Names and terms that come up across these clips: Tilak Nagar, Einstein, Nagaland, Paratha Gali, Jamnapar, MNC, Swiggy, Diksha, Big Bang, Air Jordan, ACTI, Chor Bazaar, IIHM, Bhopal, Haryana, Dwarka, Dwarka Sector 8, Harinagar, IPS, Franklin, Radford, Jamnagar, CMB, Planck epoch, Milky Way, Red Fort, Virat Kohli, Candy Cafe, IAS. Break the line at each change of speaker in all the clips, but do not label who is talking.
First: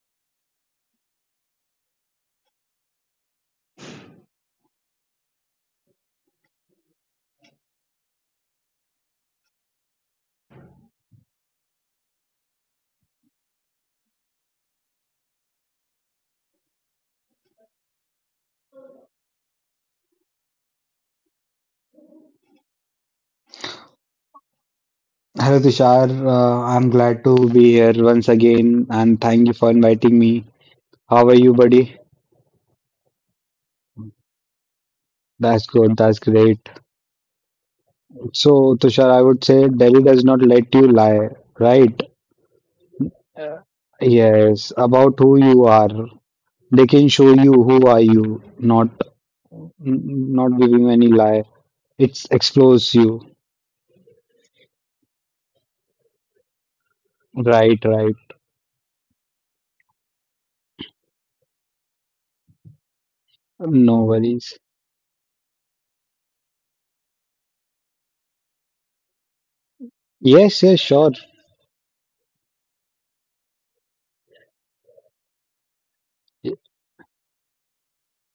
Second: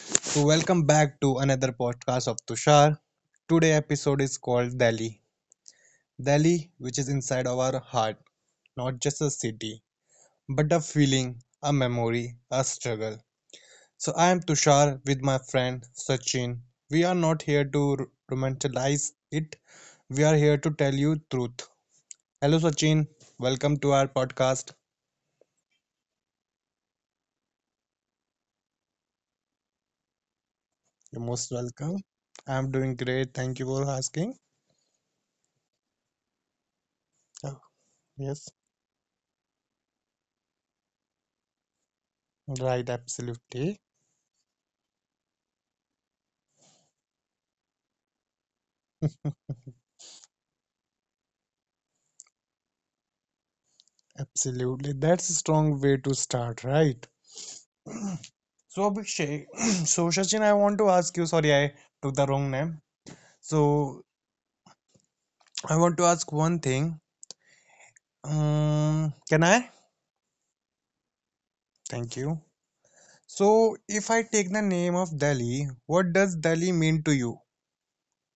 So welcome back to another podcast of Tushar. Today episode is called Delhi. Delhi, which is inside of our heart, not just a city, but a feeling, a memory, a struggle. So I am Tushar with my friend Sachin. We are not here to romanticize it. We are here to tell you truth. Hello Sachin, welcome to our podcast.
Hello Tushar, I'm glad to be here once again and thank you for inviting me.
You're
How are
most
you,
welcome.
buddy?
I'm doing great. Thank you for asking.
That's good, that's great.
Yeah. Yes,
So, Tushar, I would say Delhi does not let you lie, right?
right, absolutely.
Yes, about who you are. They can show you who are you, not give you any lie. It exposes you.
Absolutely. That's a strong way to start, right?
Right, right.
So, Abhishek, so Sachin, I want to ask you, sorry, I took the wrong name. So,
No worries.
I want to ask one thing. Can I?
Yes, yes, sure.
Thank you. So, if I take the name of Delhi, what does Delhi mean to you?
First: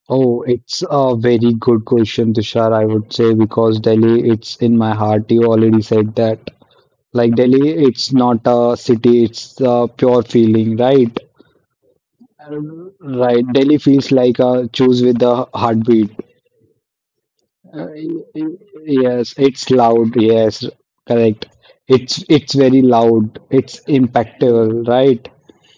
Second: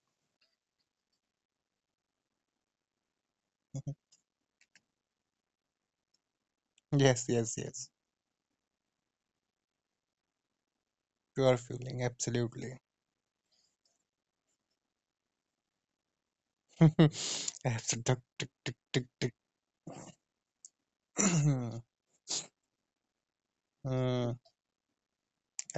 Oh, it's a very good question, Tushar, I would say, because Delhi, it's in my heart. You already said that.
Yes,
Like
yes,
Delhi,
yes.
it's not a city, it's a pure feeling, right?
Pure feeling, absolutely.
Right. Delhi feels like a choose with a heartbeat. Uh,
Absolutely.
yes, it's loud. Yes, correct. It's very loud. It's
Mm,
impactful, right?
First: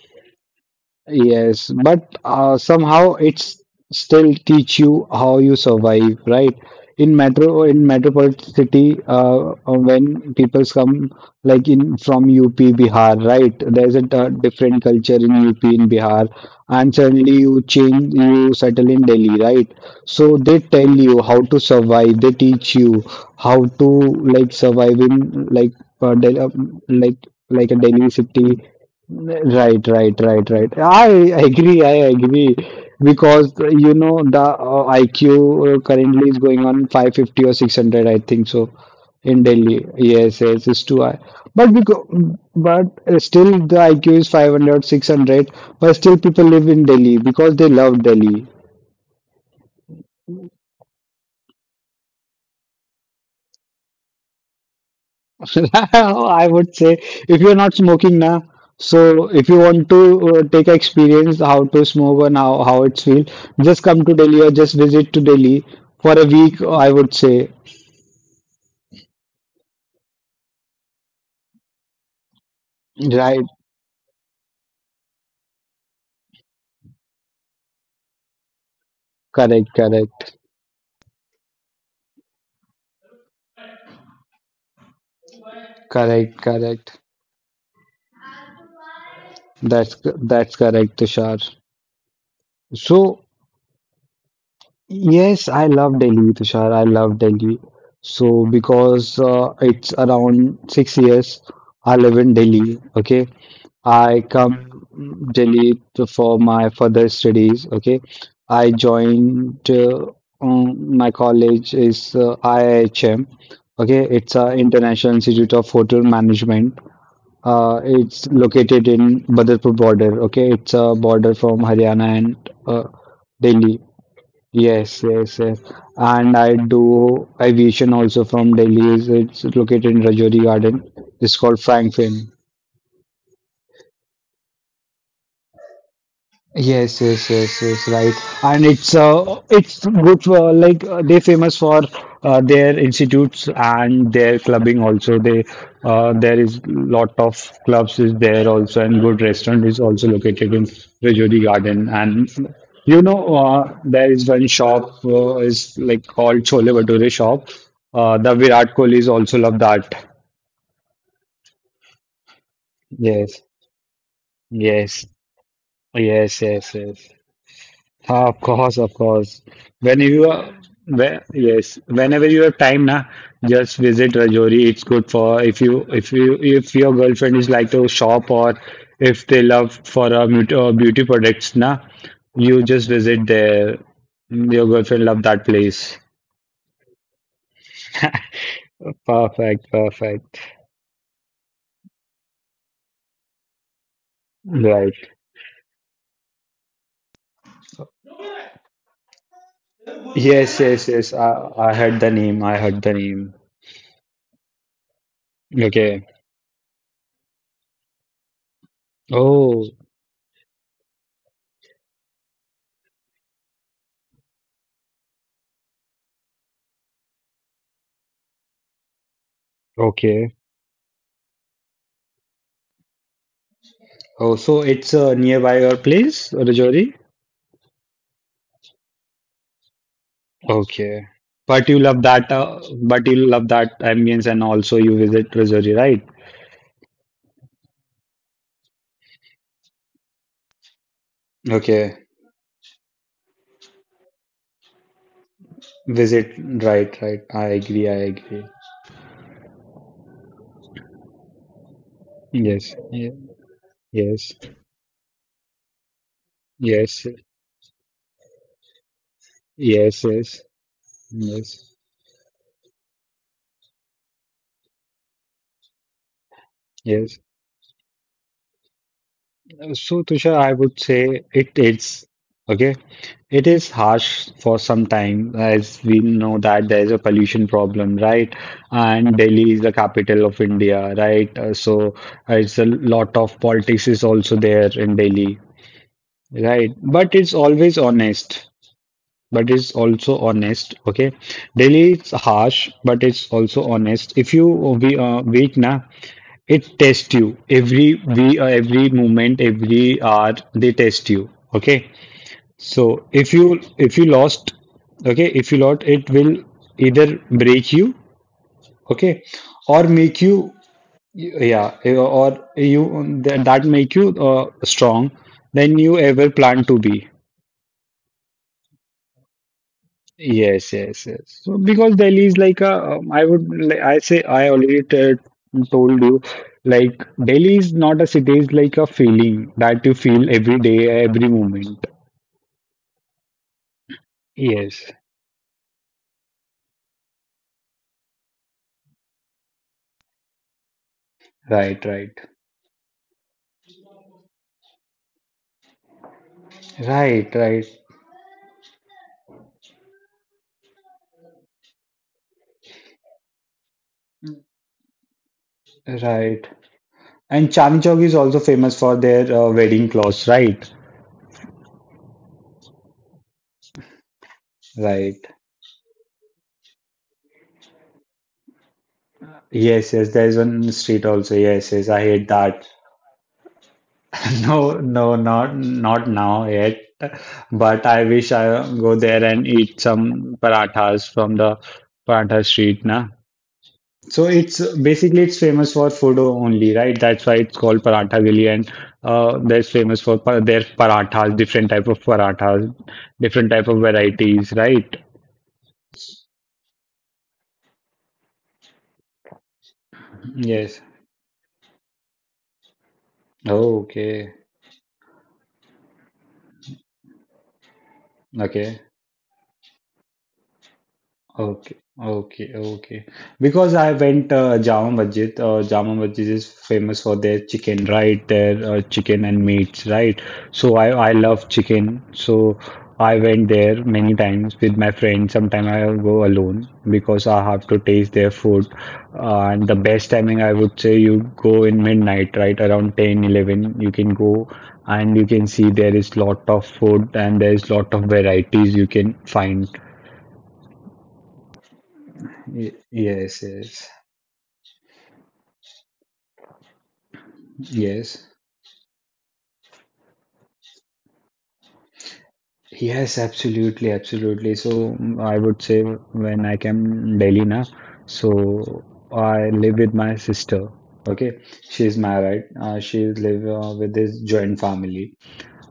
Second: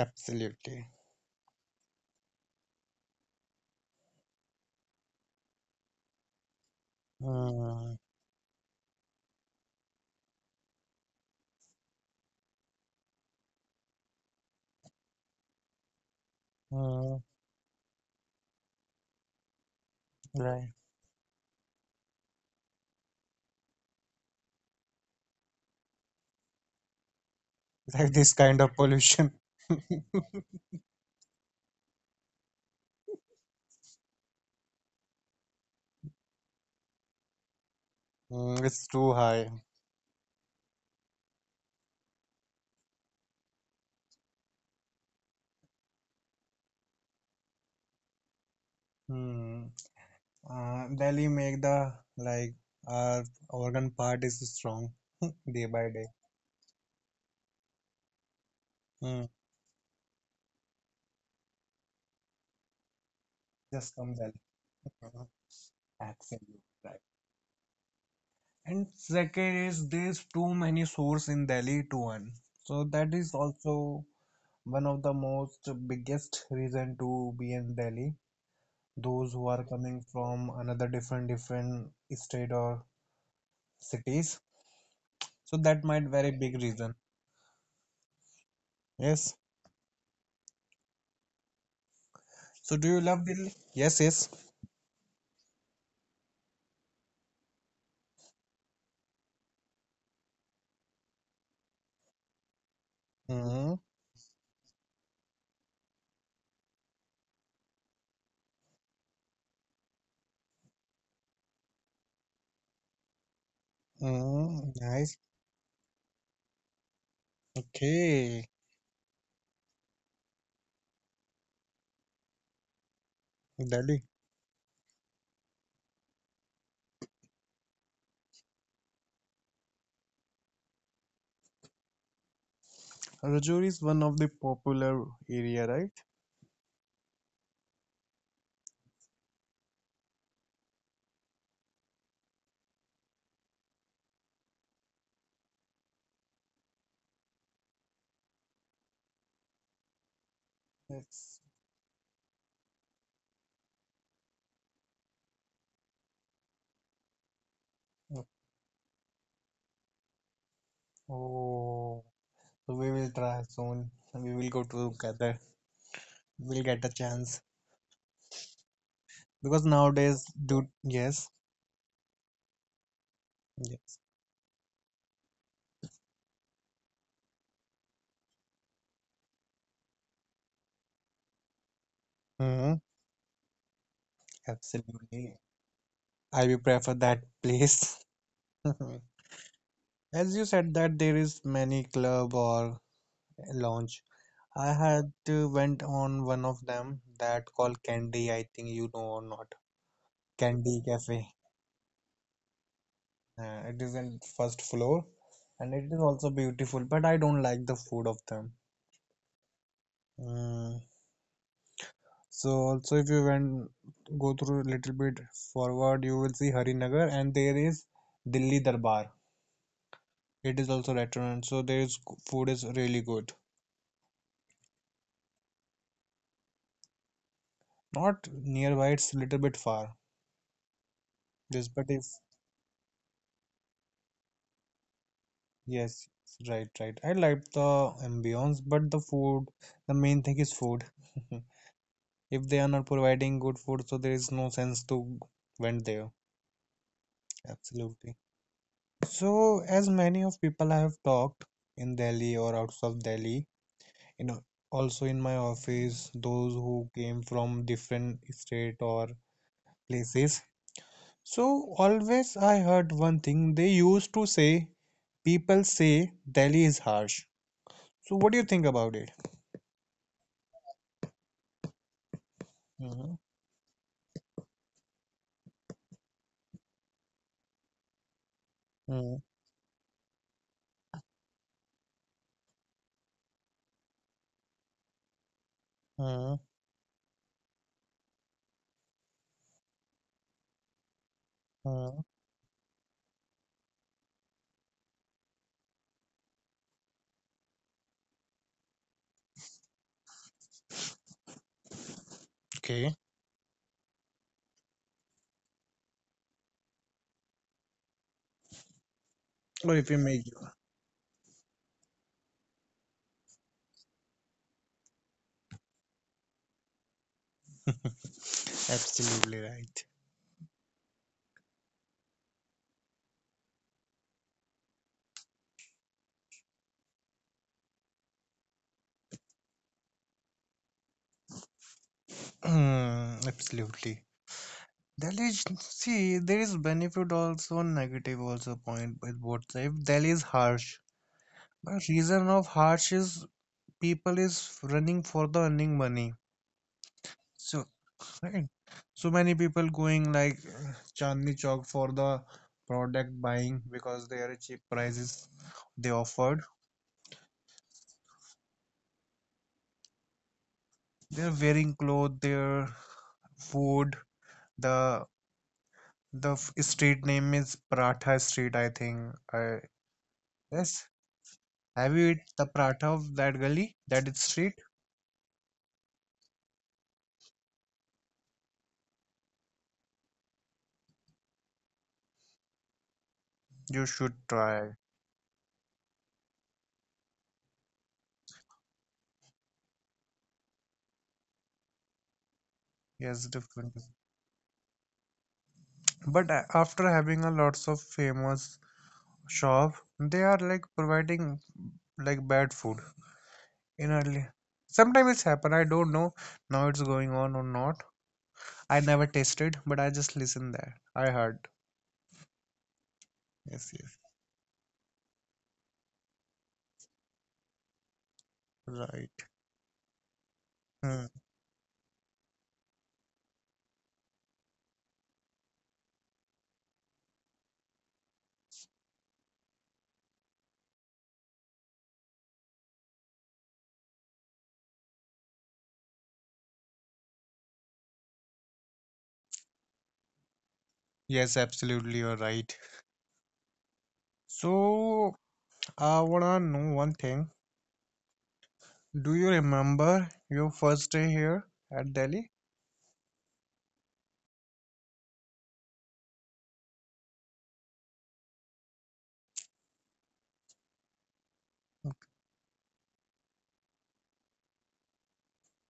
absolutely.
Yes, but somehow it's still teach you how you survive, right? In metro, in
Mm,
metropolitan city, when people come like in from UP, Bihar, right? There's a different culture in UP, in Bihar, and
mm,
suddenly you change, you settle in Delhi, right? So they
right.
tell you how to survive. They teach you how to like survive in like uh, Del- uh, like like a Delhi
Like this
city.
kind of pollution.
Right, right, right, right. I agree, I agree. Because, the IQ currently is going on 550 or 600, I think so,
It's too
in
high.
Delhi. Yes, yes, it's too high. But because, but still the IQ is 500 600. But still people live in Delhi because they love Delhi.
Hmm. Delhi make the like our organ part is strong day by day.
I would say if you're not smoking now,
Hmm.
so if you want to take experience how to smoke and how it's feel, just
Just
come
come
to
Delhi.
Delhi or just visit to
Mhm.
Delhi for a
Absolutely
week, I
right.
would say.
And second is there's too many source in Delhi to one, so that is
Right,
also one of the most biggest reason to be in Delhi, those who are
correct,
coming
correct,
from another different state or cities, so that might very
correct,
big reason.
correct.
Yes.
That's correct, Tushar.
So do you
So,
love Delhi? Yes, yes.
yes, I love Delhi, Tushar. I love Delhi. So because it's around 6 years, I live in Delhi. Okay,
Mm-hmm.
I come Delhi for my further studies. Okay, I joined my college is IIHM. Okay, it's a
Mm-hmm.
International
Nice.
Institute of Hotel Management. It's
Okay.
located in Badarpur border. Okay, it's a border from Haryana and Delhi.
Delhi.
Yes, yes, yes. And I do aviation also from Delhi. It's located in Rajouri Garden. It's called Franklin.
Rajouri is one of the popular area, right?
Yes, yes, yes, yes, right. And it's good for like they're famous for their institutes and their clubbing also. They There is lot of clubs is there also, and good restaurant is also located in
Yes.
Rajodi Garden. And there is one shop is like called Chole Bhature shop. The Virat Kohli is also love that.
Oh. So we will try
Yes,
soon. We will go
yes,
together.
yes,
We'll
yes,
get a
yes.
chance.
Of course, of course.
Because
When
nowadays
you are,
do
where,
yes.
yes, whenever you have time, na, just
Yes.
visit Rajouri. It's good for if your girlfriend is like to shop or if they love for beauty products, na, you
Mm-hmm.
just visit there. Your girlfriend love
Absolutely.
that place.
I will prefer that place.
Perfect,
As
perfect.
you said that there is many club or lounge, I had
Right.
went on one of them that called Candy. I think you know or not.
Yes,
Candy
yes, yes.
Cafe.
I heard the name. I heard the name.
It is in first floor, and it is
Okay.
also beautiful. But I don't like the food of them.
Oh,
Mm. So also, if you went go through a little bit forward, you will see Harinagar, and there is Delhi Darbar.
okay.
It is also restaurant, so there is food is really good.
Oh, so it's nearby your place, Rajouri?
Not nearby; it's a little bit far.
Okay. But
Just
you
but
love
if
that, uh, but you love that ambience, and also you visit Treasury, right?
yes, right, right. I like the ambience, but the food, the main thing is food.
Okay.
If they are not providing good food, so there is no sense to went there.
Visit, right, right. I agree, I
Absolutely.
agree.
So, as many of people I have talked in Delhi or
Yes,
outside of Delhi, you
yes,
know, also in my office, those who
yes,
came from different state or
yes, yes,
places.
yes,
So, always I heard one thing. They used to say, people say Delhi is
yes,
harsh. So, what do you think about it?
so, Tushar, I would say it is okay.
Mhm.
It is harsh for some time, as we know that there is a pollution problem, right? And
Mm,
Delhi is the capital of India, right? So, it's a lot of politics is also there in Delhi,
mm,
right? But it's always honest. But it's also honest, okay? Delhi
mm.
is harsh, but it's also honest. If you we wait, na, it tests you every moment, every hour. They test you. Okay.
Okay,
So if you lost, okay, if you lost, it will either break you, okay,
or
or
if you
make
make you
you, yeah, or you that make you strong than you ever planned to be.
absolutely right.
Yes, yes, yes. So because Delhi is like a, I would, I say, I already told you, like Delhi is not a city, it's like a feeling that you feel every day, every moment.
Mm, absolutely.
Yes,
That is see, there is benefit also, negative also point with both sides. Delhi harsh,
right,
but
right,
reason of harsh is people is running for the earning money.
right,
So
right,
right, so many people going like Chandni Chowk for the product buying because they are cheap prices they offered.
right. And Chandni Chowk is also famous for their wedding clothes, right?
They're wearing clothes, their food, the
Right.
The f- street name is Paratha Street, I think. I
Yes, yes. There is one
yes.
street also. Yes, yes.
Have
I
you eat
hate
the
that.
paratha of that gully, that is street?
No, no, not now yet. But I wish I go there and eat some parathas from the paratha street, na.
You should
So it's
try.
basically it's famous for food only, right? That's why it's called Paratha Gali, and they're famous for their parathas, different type of parathas,
Yes,
different type
different.
of varieties, right?
But a- after having a lots of famous shop, they are like
Yes.
providing like bad food
Oh,
in early.
okay.
Sometimes it's happen. I don't know now it's going on or not. I
Okay.
never tasted, but I just listened there. I heard.
Okay, okay, okay.
Yes,
Because I
yes,
went Jama Masjid. Jama Masjid is famous for their chicken, right? Their chicken
right.
and meats, right? So I
Hmm.
I love chicken. So I went there many times with my friends. Sometimes I will go alone because I have to taste their food. And the best timing I would say you go in midnight, right? Around 10, 11, you can go and you can see there is lot of food and there is lot of varieties you can find.
Yes, absolutely, you're right.
Yes, yes,
So. I wanna know one thing.
yes.
Do you remember your first day here at Delhi?
Yes, absolutely, absolutely. So I would say when I came Delhi now, so I live with my sister. Okay, she's married. She live with this joint family.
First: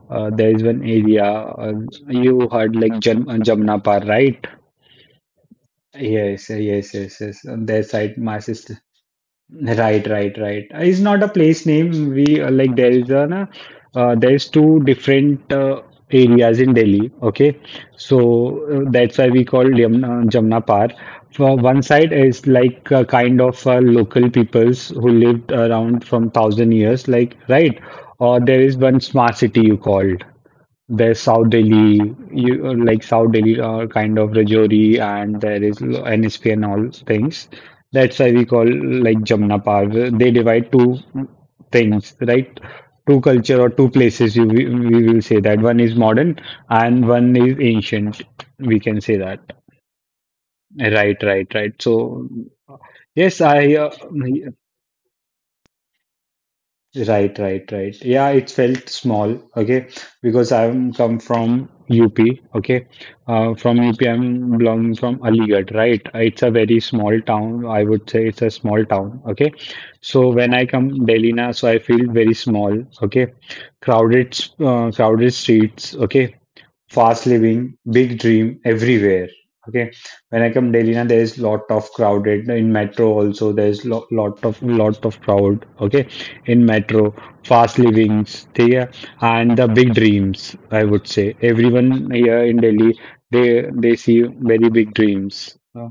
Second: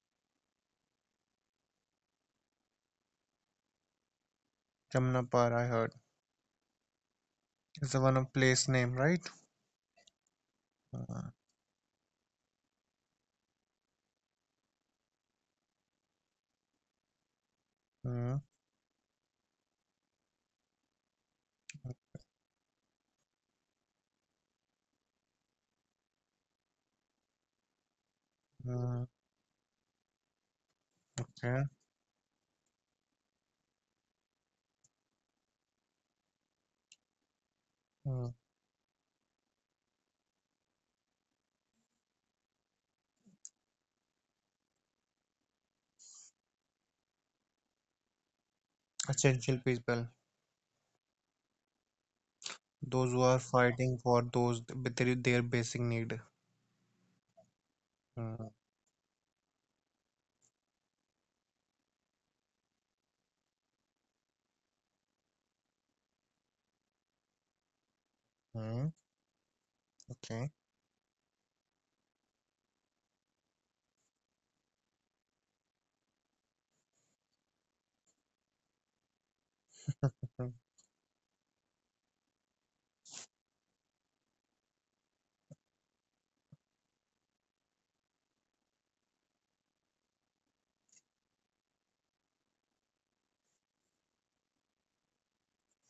There is one area you heard like Jamnapar, right?
Jamnagar? I heard.
Yes, yes, yes, yes. On their
It's the
side,
one of
my
place
sister.
name, right?
Right, right, right. It's not a place name. We Like there is an there's two different areas in Delhi. Okay, so
Mm-hmm.
that's why we call Jamna Par. For one side is like kind of local peoples who lived around from thousand years, like right. Or there is one smart city you called. There's South
Okay.
Delhi, you like South Delhi kind of Rajouri, and there is NSP and all things. That's why
Mm.
we call like Jamna Park. They divide two things, right? Two culture or two places. We will say that one is modern and one is ancient. We can say that.
Essential people,
Right, right, right. So,
those who are
yes, I
fighting for those with their basic need.
right, right, right. Yeah, it felt small, okay, because I'm come from UP, okay. From UP, I'm belonging from Aligarh, right? It's a very small town. I would say it's a small
Mm-hmm.
town, okay. So
Okay.
when I come Delhi now, so I feel very small, okay. Crowded streets, okay, fast living, big dream everywhere. Okay, when I
Mm.
come Delhi, na, there is lot of crowded in metro also. There is lot of crowd. Okay, in metro, fast livings, ठीक है? And the big dreams. I would say everyone here in Delhi, they see very big dreams.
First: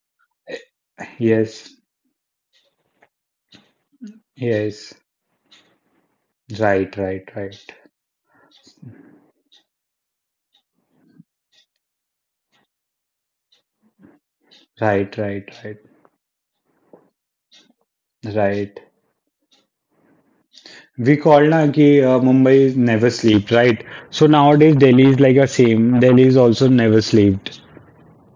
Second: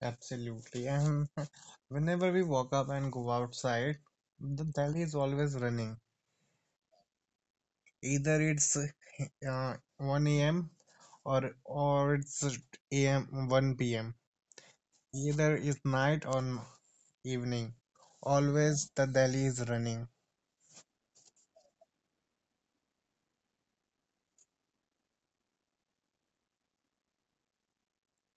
Absolutely. And
Yes,
whenever we walk up and go outside, the
yes,
Delhi is always running.
right, right, right,
Either it's 1 a.m. or it's a.m. 1 p.m.
right, right,
Either
right,
it's night or evening.
right.
Always the Delhi is running.
We call na ki Mumbai never sleeps, right? So nowadays Delhi is like a same. Delhi is also never slept,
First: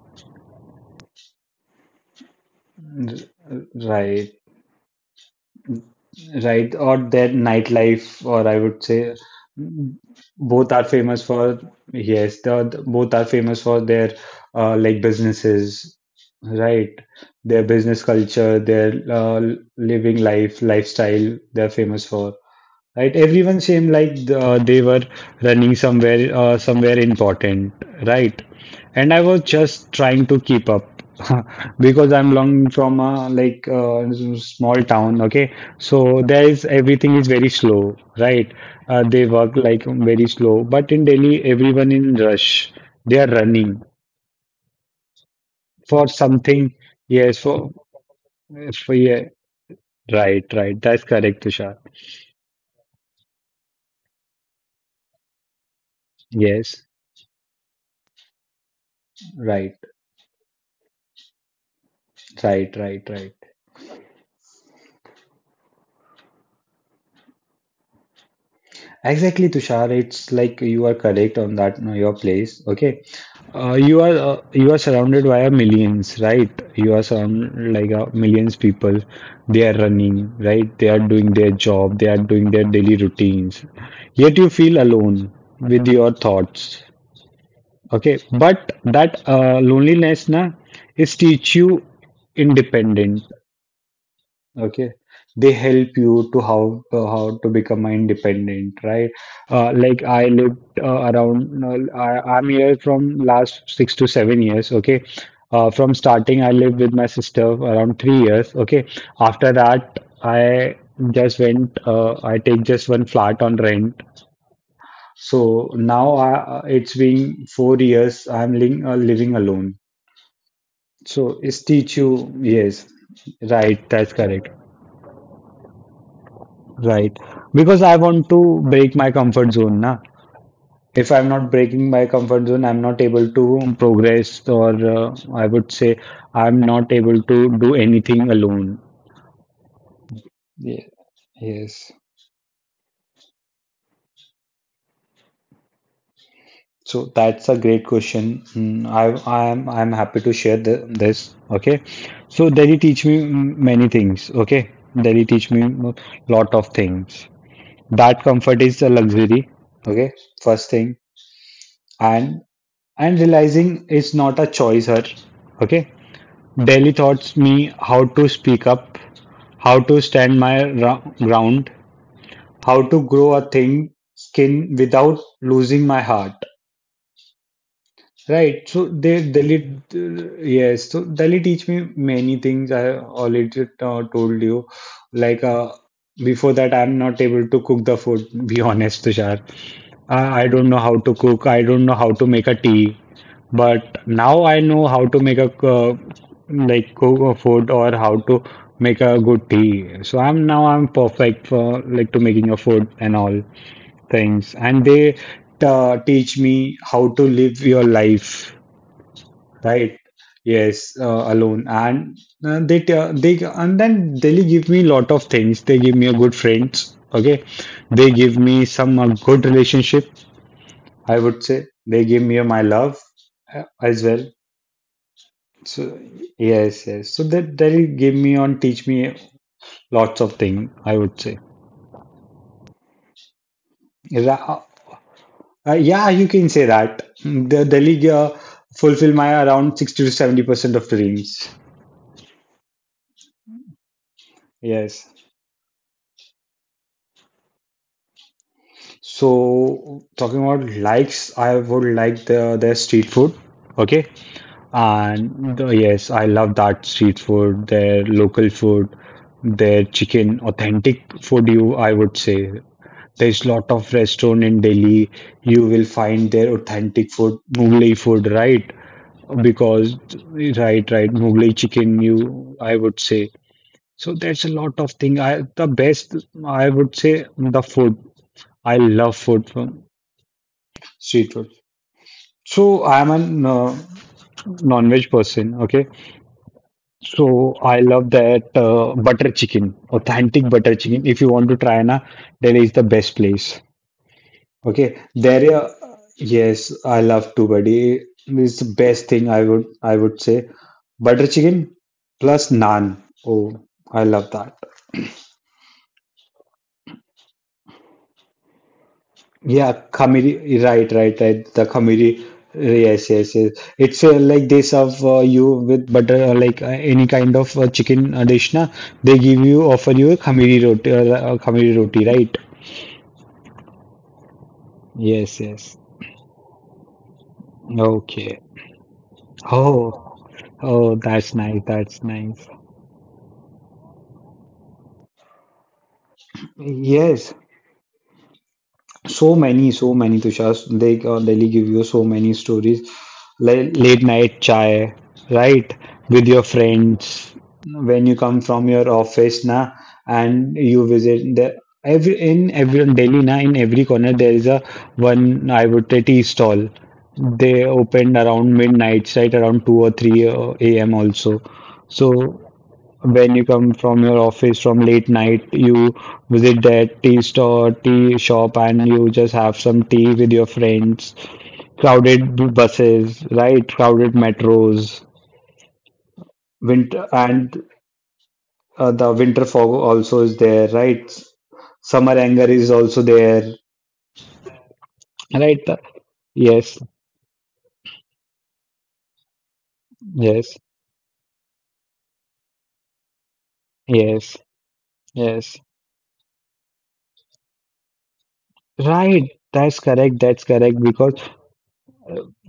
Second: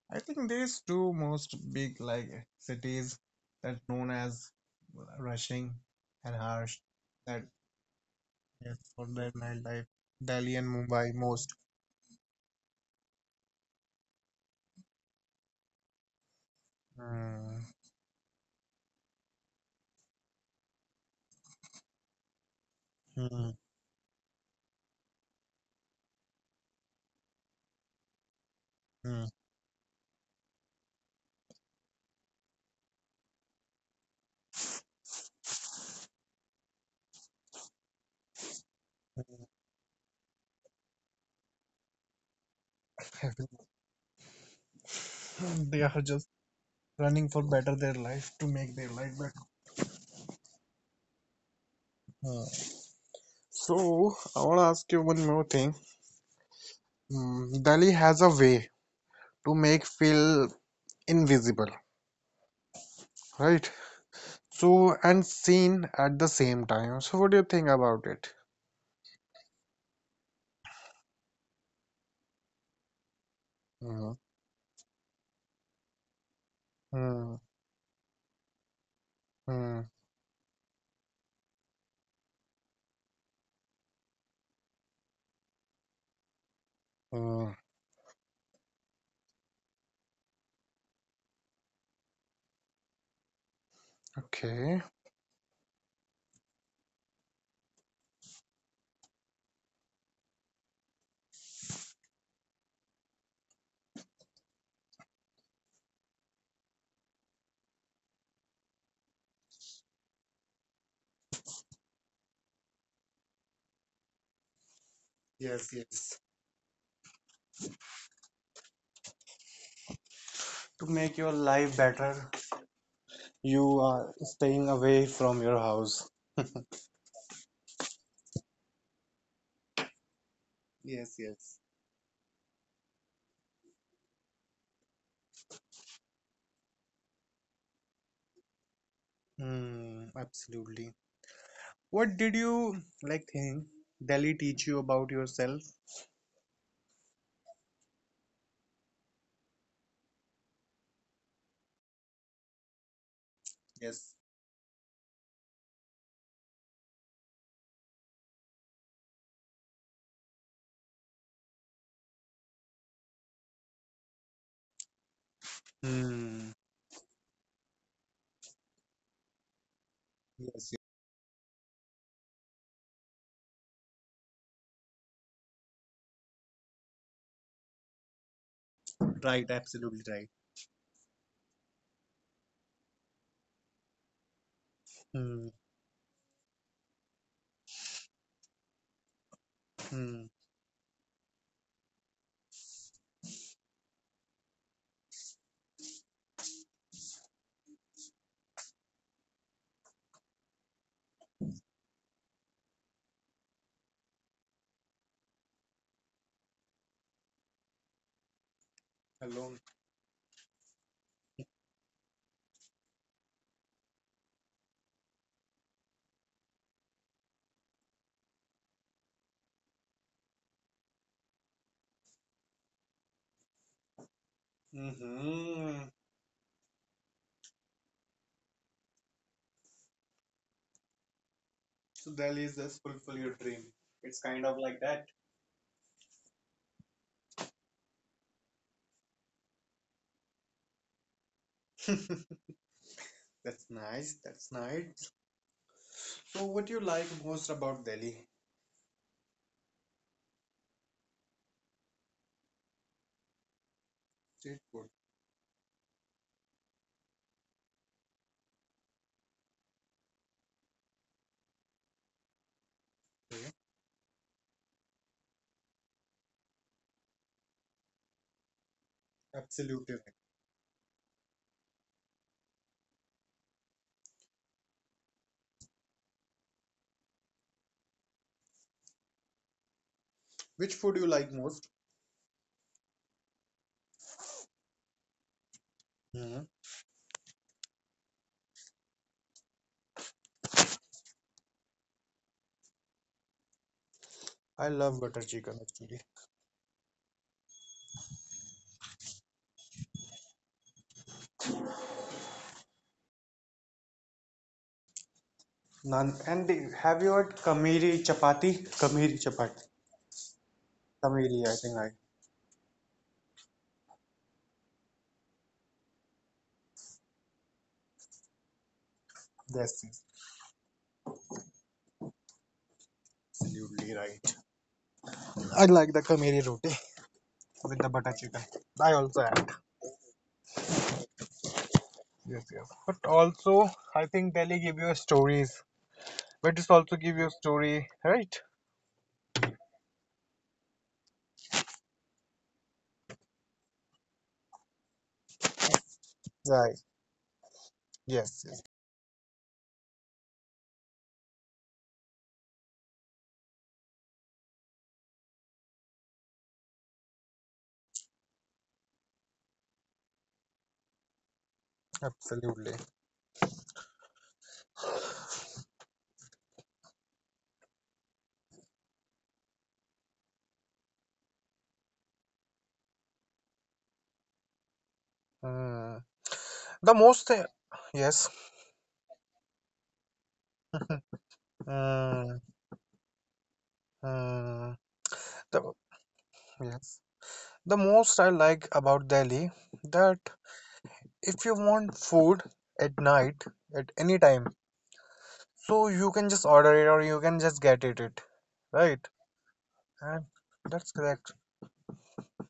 I think these two most big like cities that known
right?
as rushing and
Right?
harsh,
Or their
that
nightlife, or I
is
would
for
say
their nightlife.
mm,
Delhi and
both are
Mumbai
famous
most.
for, yes, both are famous for their like businesses, right?
Hmm,
Their business culture, their living life, lifestyle, they're famous for. Right,
hmm,
everyone seemed like they were running somewhere important, right? And I
hmm.
was just trying to keep up. Because I'm long from a like small town. Okay, so there is everything is very slow, right? They work like very slow, but in Delhi, everyone in rush. They are running
They are
for
just
something.
running
Yes,
for
for,
better their life to make their
for
life
yeah,
better.
right, right. That's correct, Tushar.
Hmm. So I want to ask you one more thing.
Yes,
Mm, Dali has a way to
right,
make feel invisible,
right, right, right.
right? So and seen at the same time. So what do you think about it?
Exactly, Tushar. It's like you are correct on that, no, your place. Okay. You
Mm,
are uh, you are surrounded by a millions, right? You are
mm,
surrounded like a millions people. They are
mm,
running, right? They are doing their job. They are doing their daily routines. Yet you feel alone with your thoughts.
mm.
Okay. But that loneliness na, is teach you independent.
Okay.
Okay, they help you to how to become independent, right? Like I lived around I'm here from last 6 to 7 years. Okay, from starting I lived with my sister around 3 years. Okay, after that I just went I take just one flat on rent. So
Yes,
now
yes.
it's been 4 years I'm living alone.
To make your
So it's
life
teach you,
better,
yes,
you
right,
are
that's correct.
staying away from your house.
Right. Because I want to break my comfort zone, na. If
Yes,
I'm not
yes.
breaking my comfort zone, I'm not able to progress, or I would say I'm not able to do anything alone.
Mm,
Ye-
absolutely.
Yes.
What did you like think Delhi teach you about yourself?
So that's a great question. I'm happy to share this. Okay. So Delhi teach me many
Yes.
things. Okay. Delhi teach me a lot of things. That comfort is a luxury. Okay. First thing. And and realizing it's not a choice her. Okay.
Hmm.
Daily thoughts me how to speak up, how to stand my
Yes.
ground, how to grow a thin skin without losing my heart. Right. So they
Right,
Dalit,
absolutely right.
yes. So Dalit teach me many things. I have already told you.
Hmm.
Like before that, I'm not able to cook the food. Be honest, Tushar.
Hmm.
I don't know how to cook. I don't know how to make a tea. But now I know how to make a like cook a food or how to make a good tea. So I'm now I'm perfect for like to making a food and all things, and they teach me how to live your life.
Alone.
Right. Yes, alone. And they t- they and then they give me lot of things. They give me a good friends. Okay. They give me some good relationship. I would say they give me my love as well.
Mm-hmm.
So yes, yes, so that they give me and teach me lots of things, I would
So Delhi is just fulfill your dream. It's kind of
say.
like that.
Yeah, you can say that. The league fulfill my around 60 to 70% of dreams.
That's nice. That's nice.
Yes.
So what do you like most about Delhi?
So talking about likes, I would like the street food. Okay.
Street food.
And the, yes, I love that street food, their local food, their chicken, authentic food, you I would say. There's
Hmm.
lot of restaurant in Delhi. You will find their authentic food, Mughlai food, right? Because
Absolutely, right.
right, right, Mughlai chicken, you I would say. So there's a lot of thing. I the best I would say the food. I love food from
Which food you
street
like
food.
most?
So I'm a non-veg person, okay?
Hmm.
So I love that butter chicken, authentic butter chicken. If you want to try na, Delhi is the best place.
I
Okay,
love butter
there.
chicken actually.
Yes, I love too, buddy. It's the best thing, I would say. Butter chicken plus naan. Oh, I love that.
Naan. And the- have you heard Kamiri chapati? Kamiri
Yeah,
chapati.
Khamiri, right, right, right. The
Kamiri, I think
Khamiri,
I.
yes, yes, yes. It's like they serve you with butter, like any kind of chicken dish, na. They give you, offer you
Yes,
a
yes.
Khamiri roti, right?
Absolutely right.
Yes, yes.
I like the Kamiri roti with the
Okay.
butter chicken. I also have.
Oh, oh, that's nice, that's nice.
Yes, yes. But also, I think Delhi give you stories. But it's also
Yes.
give you story, right?
So many, so many, Tushar. They Delhi give you so many stories. Like late night chai, right? With your
Right.
friends. When you come
Yes,
from
yes.
your office, na, and you visit the every in every Delhi, na, in every corner there is a one I would say tea stall. They opened around midnight, right around two or three a.m. also. So
Absolutely.
when you come from your office from late night, you visit that tea store, tea shop, and you just have some tea with your friends. Crowded buses, right? Crowded metros,
Mm. The
winter,
most,
and
yes.
the winter fog also is there, right? Summer
Mm,
anger is also there,
mm.
right?
The,
Yes,
yes. The most I like about Delhi that
yes,
if you want food at night at any
yes,
time,
yes.
so you can just order it or you can just get it, it right?
Right. That's correct.
And
That's correct.
that's
Because
correct.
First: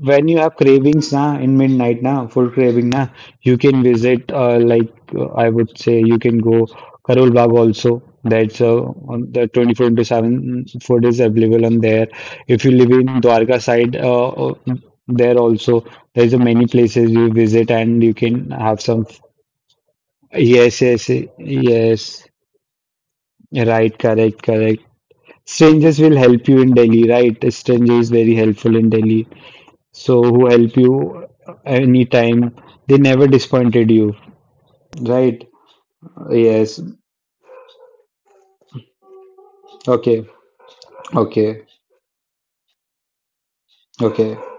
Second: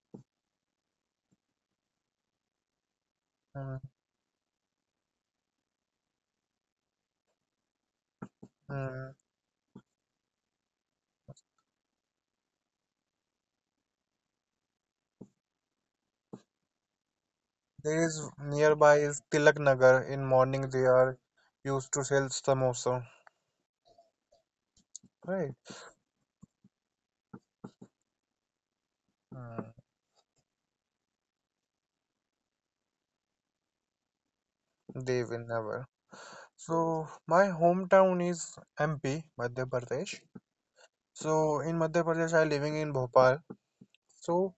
when you have cravings na in midnight na full craving na, you
Mm,
can visit I would say you can go Karol Bagh also. That's
mm.
on the 24 into 7 food is available on there. If you live in Dwarka side, there also there's a many places you visit and
There
you
is
can have
nearby
some.
is Tilak Nagar. In morning
Yes,
they
yes,
are used to
yes,
sell samosa,
right, correct, correct.
right?
Strangers will help you in Delhi, right? Stranger is very helpful in Delhi.
Mm,
So who help you anytime, they never disappointed you,
they
right?
will never.
Yes.
So my hometown is MP, Madhya Pradesh.
Okay,
So
okay,
in Madhya Pradesh I living in Bhopal.
okay,
So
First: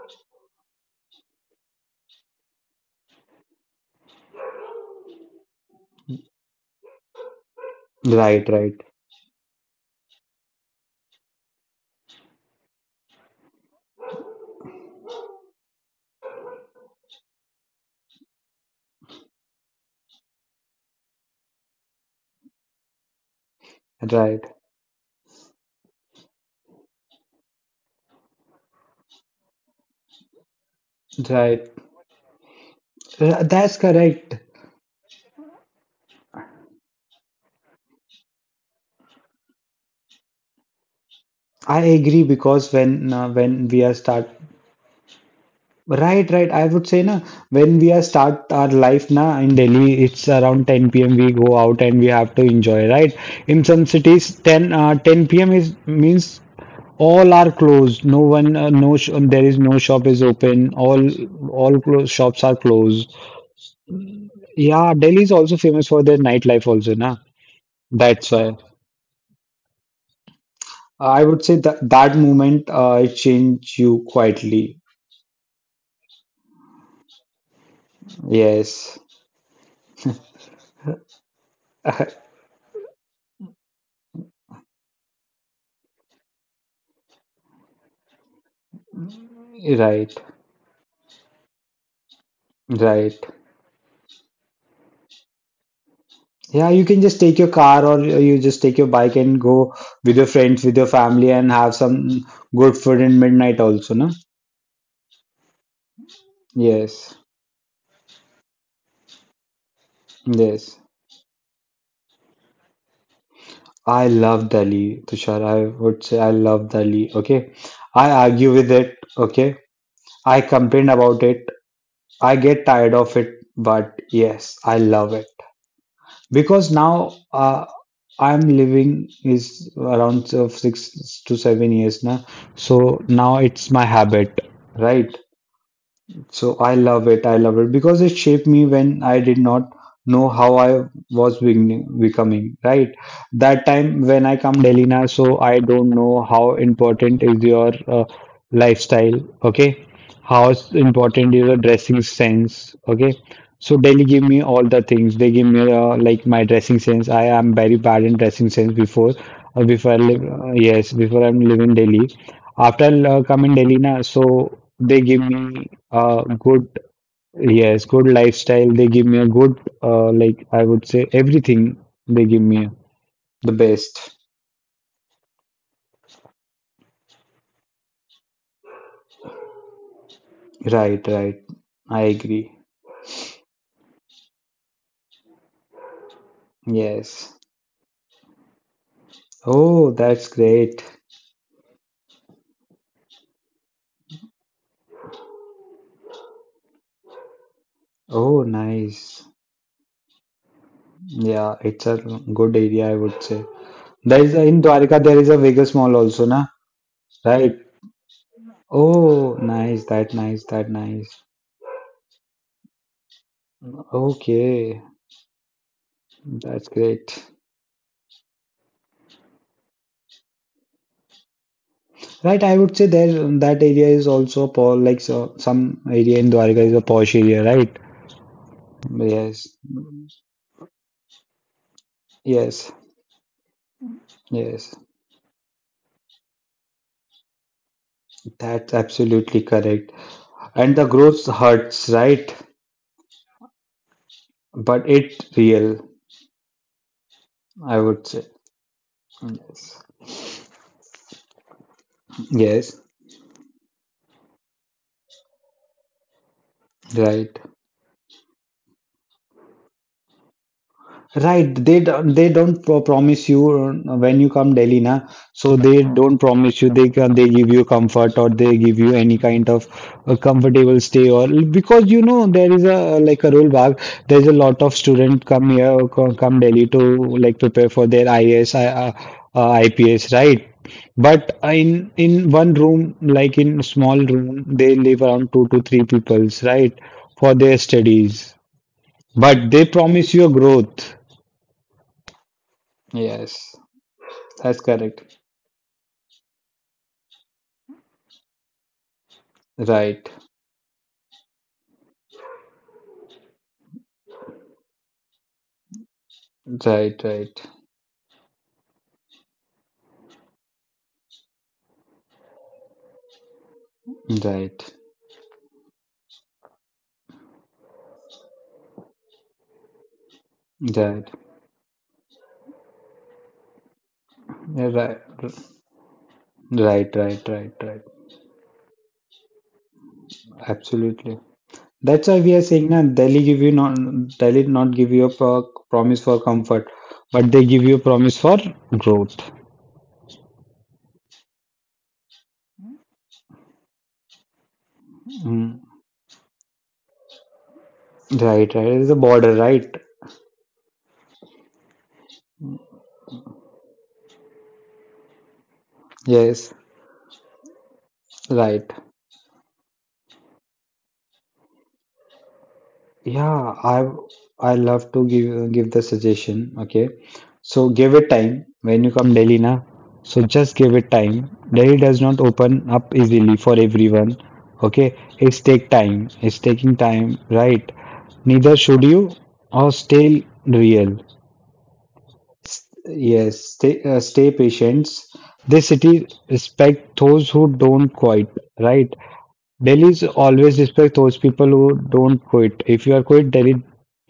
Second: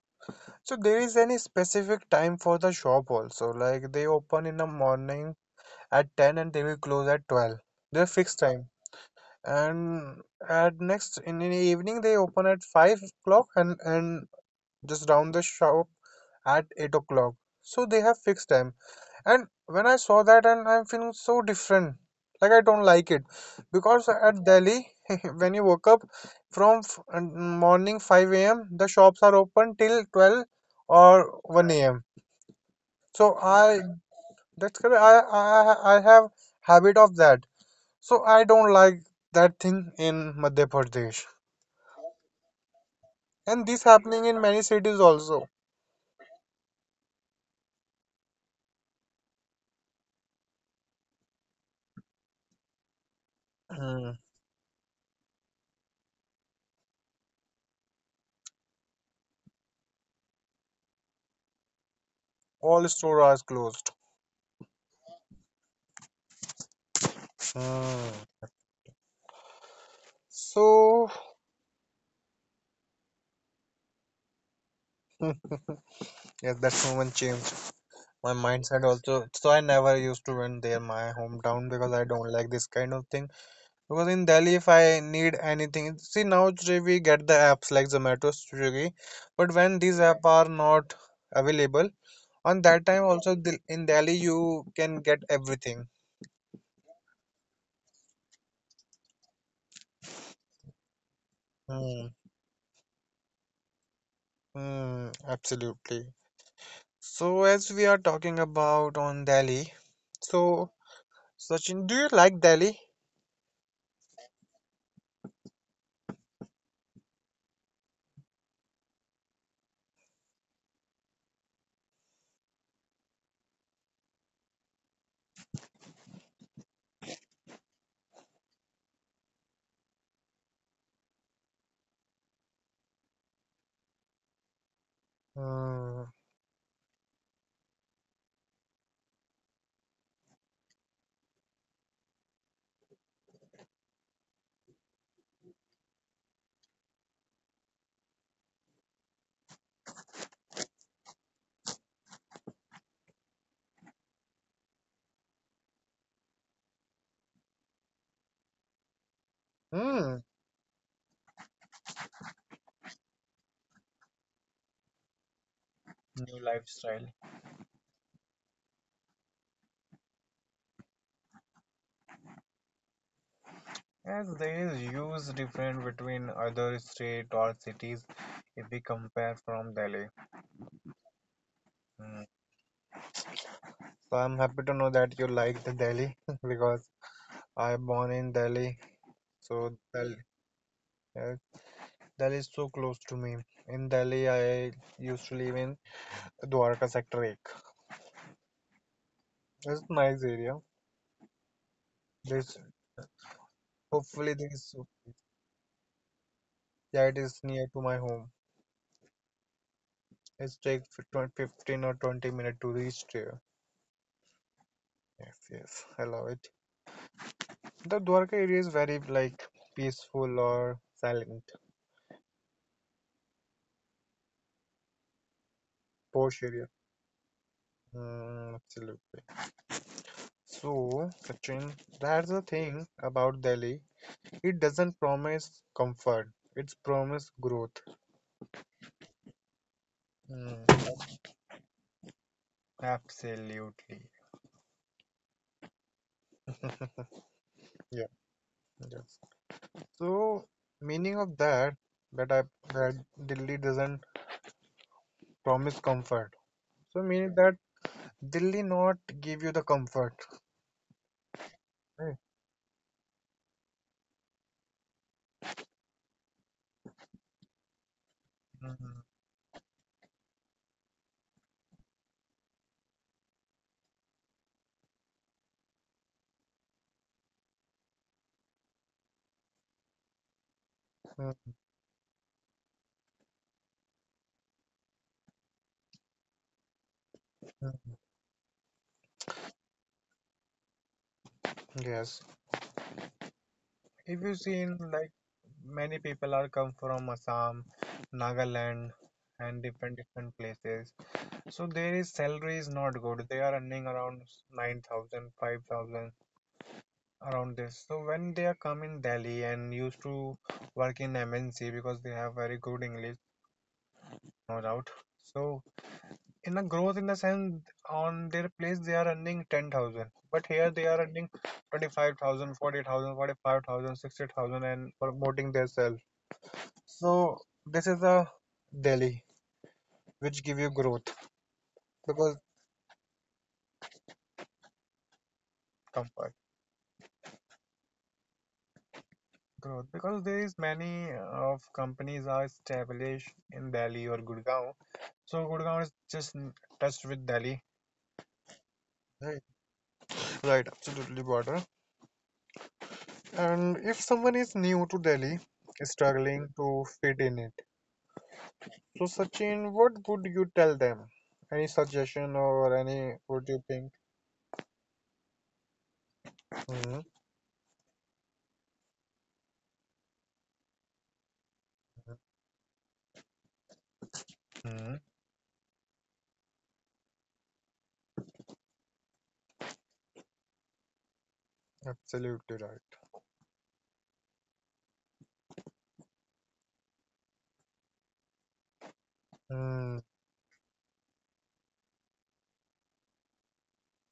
so there is any specific time for the shop also. Like they open in the morning at 10 and they will close at 12. They're fixed
right,
time.
right,
And at next in the evening they open at 5 o'clock and just round the shop at 8 o'clock. So they have fixed time. And when I saw that, and I'm feeling so different. Like I don't like it because at
right,
Delhi, when you woke up from f- morning 5 a.m., the shops are open till 12 or
right.
1 a.m. So I
That's correct.
that's correct. I have habit of that. So I don't like that thing in Madhya Pradesh.
I agree, because when uh,
And
when
this
we are
happening
start.
in many cities also.
Right, right, I would say na, when we are start our life na in Delhi, it's around 10 p.m. we go out and we have to enjoy, right? In some
Hmm.
cities 10 p.m. is means all are closed. No one, no, sh there is no shop is open. All closed, shops are
All
closed.
store are closed.
Yeah, Delhi is also famous for their nightlife also, na? That's why.
Hmm.
I
So
would say that that moment, it changed you quietly.
yes, that moment changed my
Yes.
mindset also. So I never used to run there, my hometown, because I don't like this kind of thing. Because in Delhi, if I need anything, see now today we get the apps like Zomato, Swiggy, but when
Right.
these app are not available, on that
Right.
time also the- in Delhi you can get everything.
Yeah, you can just take your car or you just take your bike and go with your friends, with your family, and have
Hmm.
some good food in midnight also, no?
Hmm. Absolutely.
Yes.
So as we are talking about on Delhi, so
Yes.
Sachin, do you like Delhi?
I love Delhi, Tushar. I would say I love Delhi. Okay. I argue with it. Okay. I complain about it. I get tired of it. But yes, I love it. Because now I'm living is around of 6 to 7 years now. So now it's my habit, right?
Hmm.
So I love it. I love it because it shaped me when I did not know how I was becoming, right? That time when I come Delhi now, so I don't know how important is your lifestyle, okay? How important is your dressing sense, okay? So Delhi give me all the things. They give me like my dressing sense. I am very bad in dressing sense before,
Hmm,
yes, before I'm living Delhi. After coming Delhi na, so they give me
new
good,
lifestyle.
yes, good lifestyle. They give me a good like I would say everything. They give me the best.
As there is huge difference between other states or cities if we compare from Delhi.
Right, right, I
Hmm.
agree.
So I'm happy to know that you like the Delhi because
Yes.
I born in Delhi. So
Oh,
Delhi,
that's great.
yeah, Delhi is so close to me. In Delhi, I used to live in Dwarka Sector 8.
Oh, nice.
It's nice area.
Yeah, it's a good
There's
area, I would say. There is
hopefully
a, in
this
Dwarka there is a Vegas mall also, na?
yeah it is
Right.
near to my home.
Oh, nice, that nice,
It
that
takes
nice.
15 or 20 minutes to reach there.
Okay.
Yes, yes, I love it.
That's great.
The Dwarka area is very like peaceful or silent,
Right, I would say there that area is also poor, like so, some area in
posh
Dwarka
area.
is a posh area, right?
Mm, absolutely.
Yes,
So, Sachin, that's the
yes,
thing about Delhi. It
yes.
doesn't promise comfort. It's promise growth.
That's absolutely correct.
Mm,
And the growth hurts, right?
absolutely.
But it real, I would
Yeah.
say.
Yes.
Yes,
So, meaning of that that I
yes,
that Delhi doesn't promise comfort. So meaning
right.
that Delhi not give you the comfort.
Right, they don't
Right.
they don't promise you when you come Delhi na. So they don't promise you they can they give you comfort or they give you
Mhm.
any kind of a comfortable stay or, because you know, there is a like a rollback. There's a lot of student come here come Delhi to like prepare for their IAS, IPS, right? But
Mm,
in one room, like in small room, they live around two to three peoples, right, for their
mm,
studies. But they promise you a growth.
yes.
Yes,
If you
that's
seen like
correct.
many people are come from Assam, Nagaland and different
Right,
different places. So there is salary is not good. They are earning around 9,000, 5,000,
right, right,
around this. So when they are come in Delhi and used to work in MNC because they have very good English, no
right,
doubt. So in a growth in the sense on their place they are earning 10,000. But here they are
right.
earning 25,000, 40,000, 45,000, 60,000,
Yeah,
and
right,
promoting their self.
right,
So
right, right, right.
this is a Delhi which give you growth
Absolutely. That's why we
because
are saying na Delhi give you not, Delhi not give you a promise for
comfort
comfort, but they give you a promise for growth.
growth because there is many of companies are established in Delhi or Gurgaon. So
Mm.
Gurgaon is just n- touched with Delhi.
Right, right. It's a border,
Right,
right?
right, absolutely border. And if someone is new to Delhi, struggling
Yes,
to fit in it,
right.
so Sachin, what would you tell them? Any suggestion or any what do
Yeah,
you
I
think?
I love to give give the suggestion. Okay,
Hmm.
so give it time when you come Delhi na. So just give it time. Delhi does not open up easily for everyone. Okay,
Hmm.
it's take time. It's taking time, right? Neither should you or stay real.
Absolutely right.
Yes, stay, stay patients. This city respect those who don't quit, right?
Mm,
Delhi's always respect those people who don't quit. If you are quit, Delhi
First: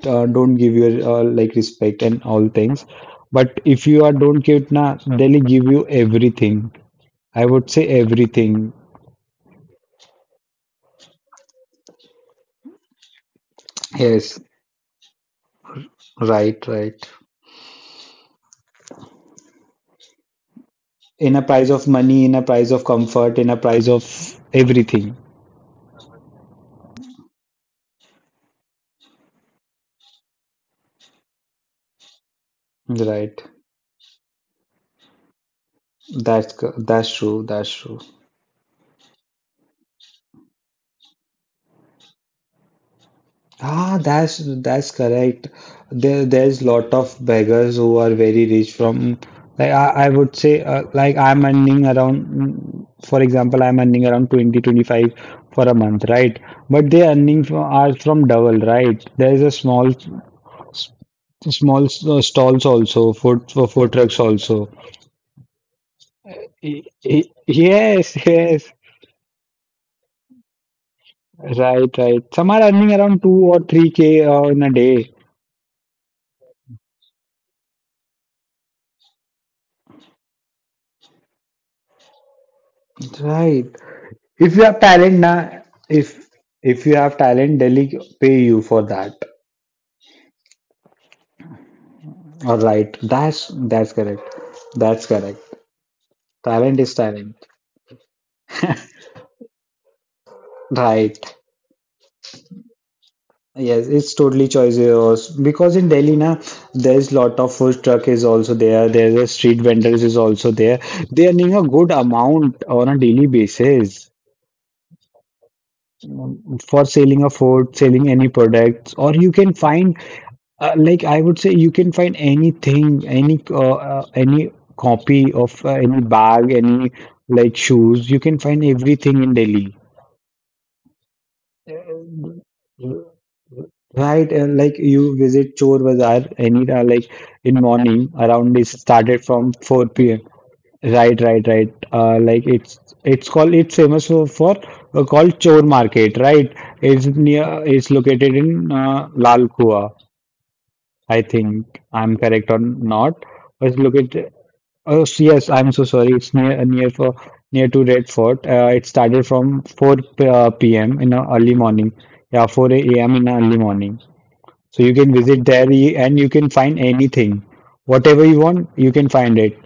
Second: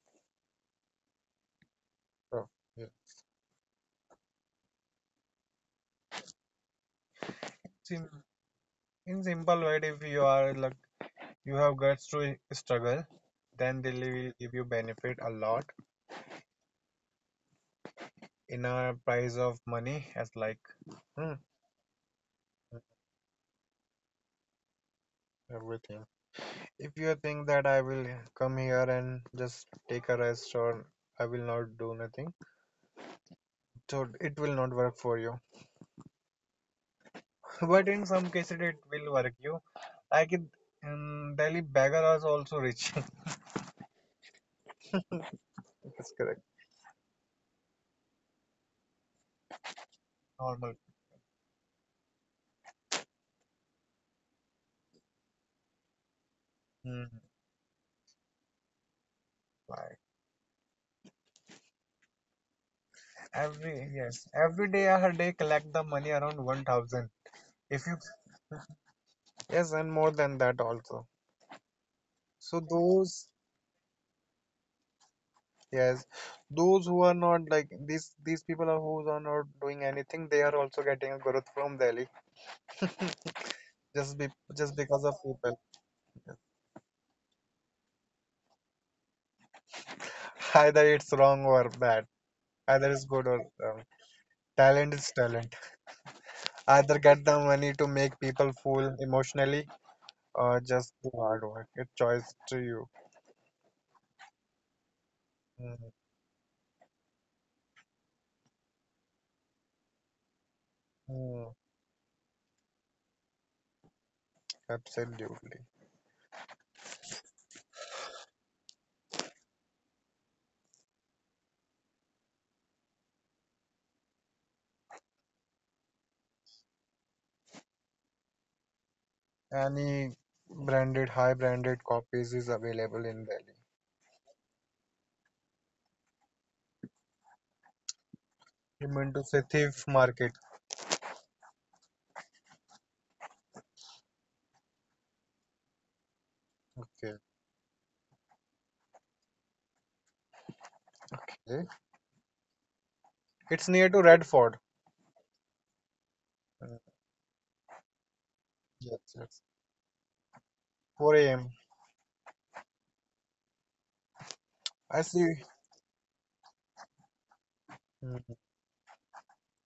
don't give you like respect and
so,
all things.
yeah.
But if you are don't quit, na Delhi give you everything. I would say
See,
everything.
in simple word, if you are like you have guts to struggle, then they will
Yes,
give you benefit a lot
right, right.
in a price of money as like hmm,
In a price of money, in a price of comfort, in a price of everything.
everything. If you think that I will come here and just take a rest or I will not do nothing,
Right.
so it will not work for you.
That's true. That's
But
true.
in some cases, it will work you. Like in Delhi, beggar is also rich.
Ah, that's correct.
That's
There
correct.
there's lot of beggars who are very rich from like I would say,
Normal.
like I'm earning around mm, for example I'm earning around 20 to 25 for a month, right? But
Hmm.
they earning from, are from double, right? There's a small
Like
small stalls also food for
every
food trucks
yes,
also.
every day I day collect the money around one thousand. If
Yes,
you,
yes,
yes, and more than that also.
right, right, some are
So
earning around 2
those,
or 3K in a day,
yes, those who are not like these people are who are not doing anything, they are also getting a growth from Delhi
right?
just
If
be
you have
just
talent, na,
because of people.
if if you have talent, Delhi pay you for that.
Either it's wrong or bad.
All right,
Either it's good or
that's
wrong.
correct. That's
Talent
correct.
is talent.
Talent is
Either
talent.
get the money to make people fool emotionally or
Right.
just do hard work. It's choice to you.
Yes, it's totally choice yours, because in
Mm,
Delhi na there's lot of food truck is also there. There's a street vendors is also there. They are earning a
mm,
good amount on a daily basis,
absolutely.
for selling a fort, selling any products, or you can find like I would say you can find anything, any copy of any bag, any like shoes. You can find everything in Delhi.
Any branded, high branded copies is available in Delhi.
Right, like you visit Chor Bazaar any like in morning around this
He went to
started
say
from
thief
4 p.m.
Market.
Right, right, right. Like it's called it's famous for, called Chor Market, right? It's
Okay,
near it's located in Lal Kua. I
okay.
think. I'm correct or not?
It's
It's
near to
located.
Radford.
Yes, I'm so sorry. It's near
Mm,
near for near to Red Fort. It
yes,
started
yes.
from p.m. in the
4 a.m.
early morning. Yeah, 4 a.m. in the early morning. So you
I
can
see.
visit there and you can find anything. Whatever
Mm,
you want, you can find it.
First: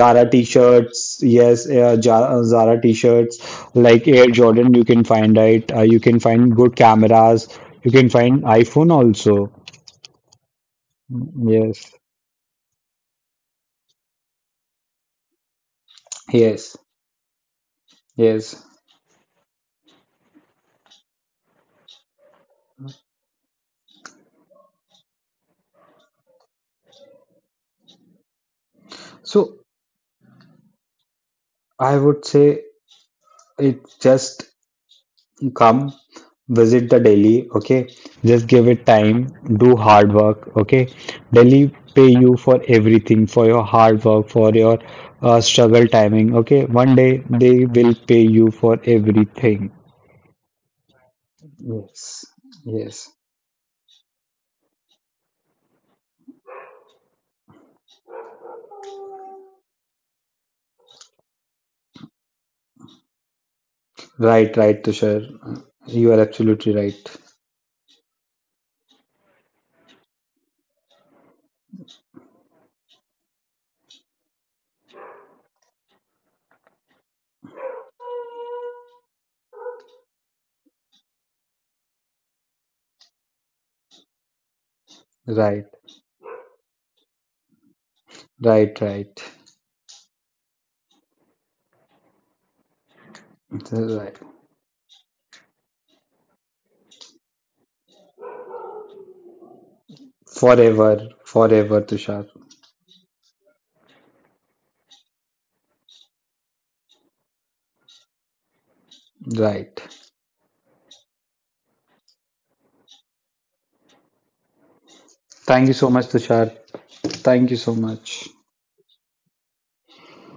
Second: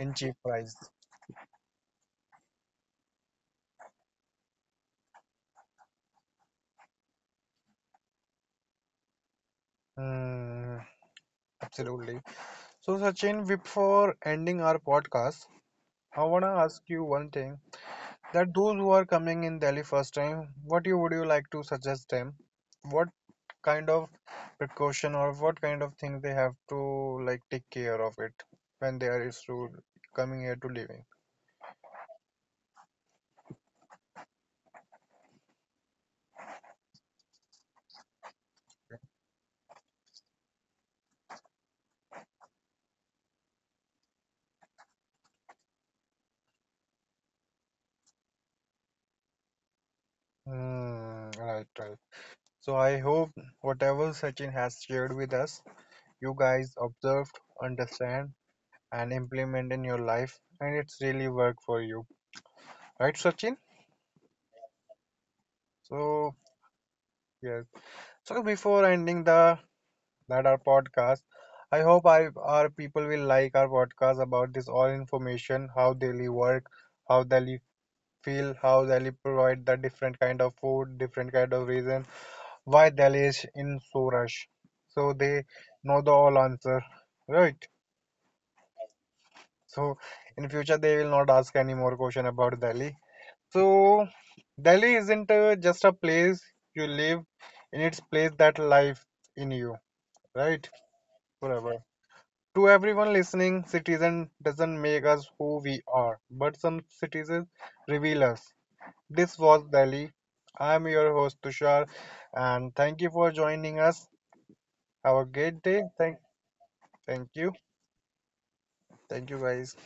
in cheap price.
t-shirts, yes, Zara t-shirts, like Air Jordan, you can find it. You can find good cameras. You can find iPhone also.
Mm, absolutely. So, Sachin, before ending our podcast, I want to ask you one thing. That those who are coming in Delhi first time, what you would you like to suggest them? What kind of precaution or what kind of thing they have to like take care of it when they are is
So
to coming here to living?
I would say it's just come, visit the Delhi, okay? Just give it time, do hard work, okay? Delhi pay you for everything, for your hard work, for your struggle timing, okay? One day they will pay you for everything.
Hmm. Right, right. So I hope whatever Sachin has shared with us, you guys observed, understand, and implement in your life, and it's really worked for you, right, Sachin?
Right, right, Tushar. You are
So
absolutely right.
yes. So before ending the that our podcast, I hope I, our people will like our podcast about this all information, how daily work, how daily feel, how daily provide the different kind of food, different kind of reason why Dalish in so rush? So they
Right,
know the all answer, right?
right, right.
So in future they will not ask any more question about Delhi. So
Right.
Delhi isn't just a place you live in; its place that life in you, right?
Forever,
Forever.
forever, Tushar.
To everyone listening, citizen doesn't make us who we are, but some citizens reveal us.
Right.
This was Delhi. I'm your host Tushar, and thank you for joining us. Have
Thank you
a
so much,
great day.
Tushar.
Thank
Thank you so
Thank you.
much.
Thank you guys.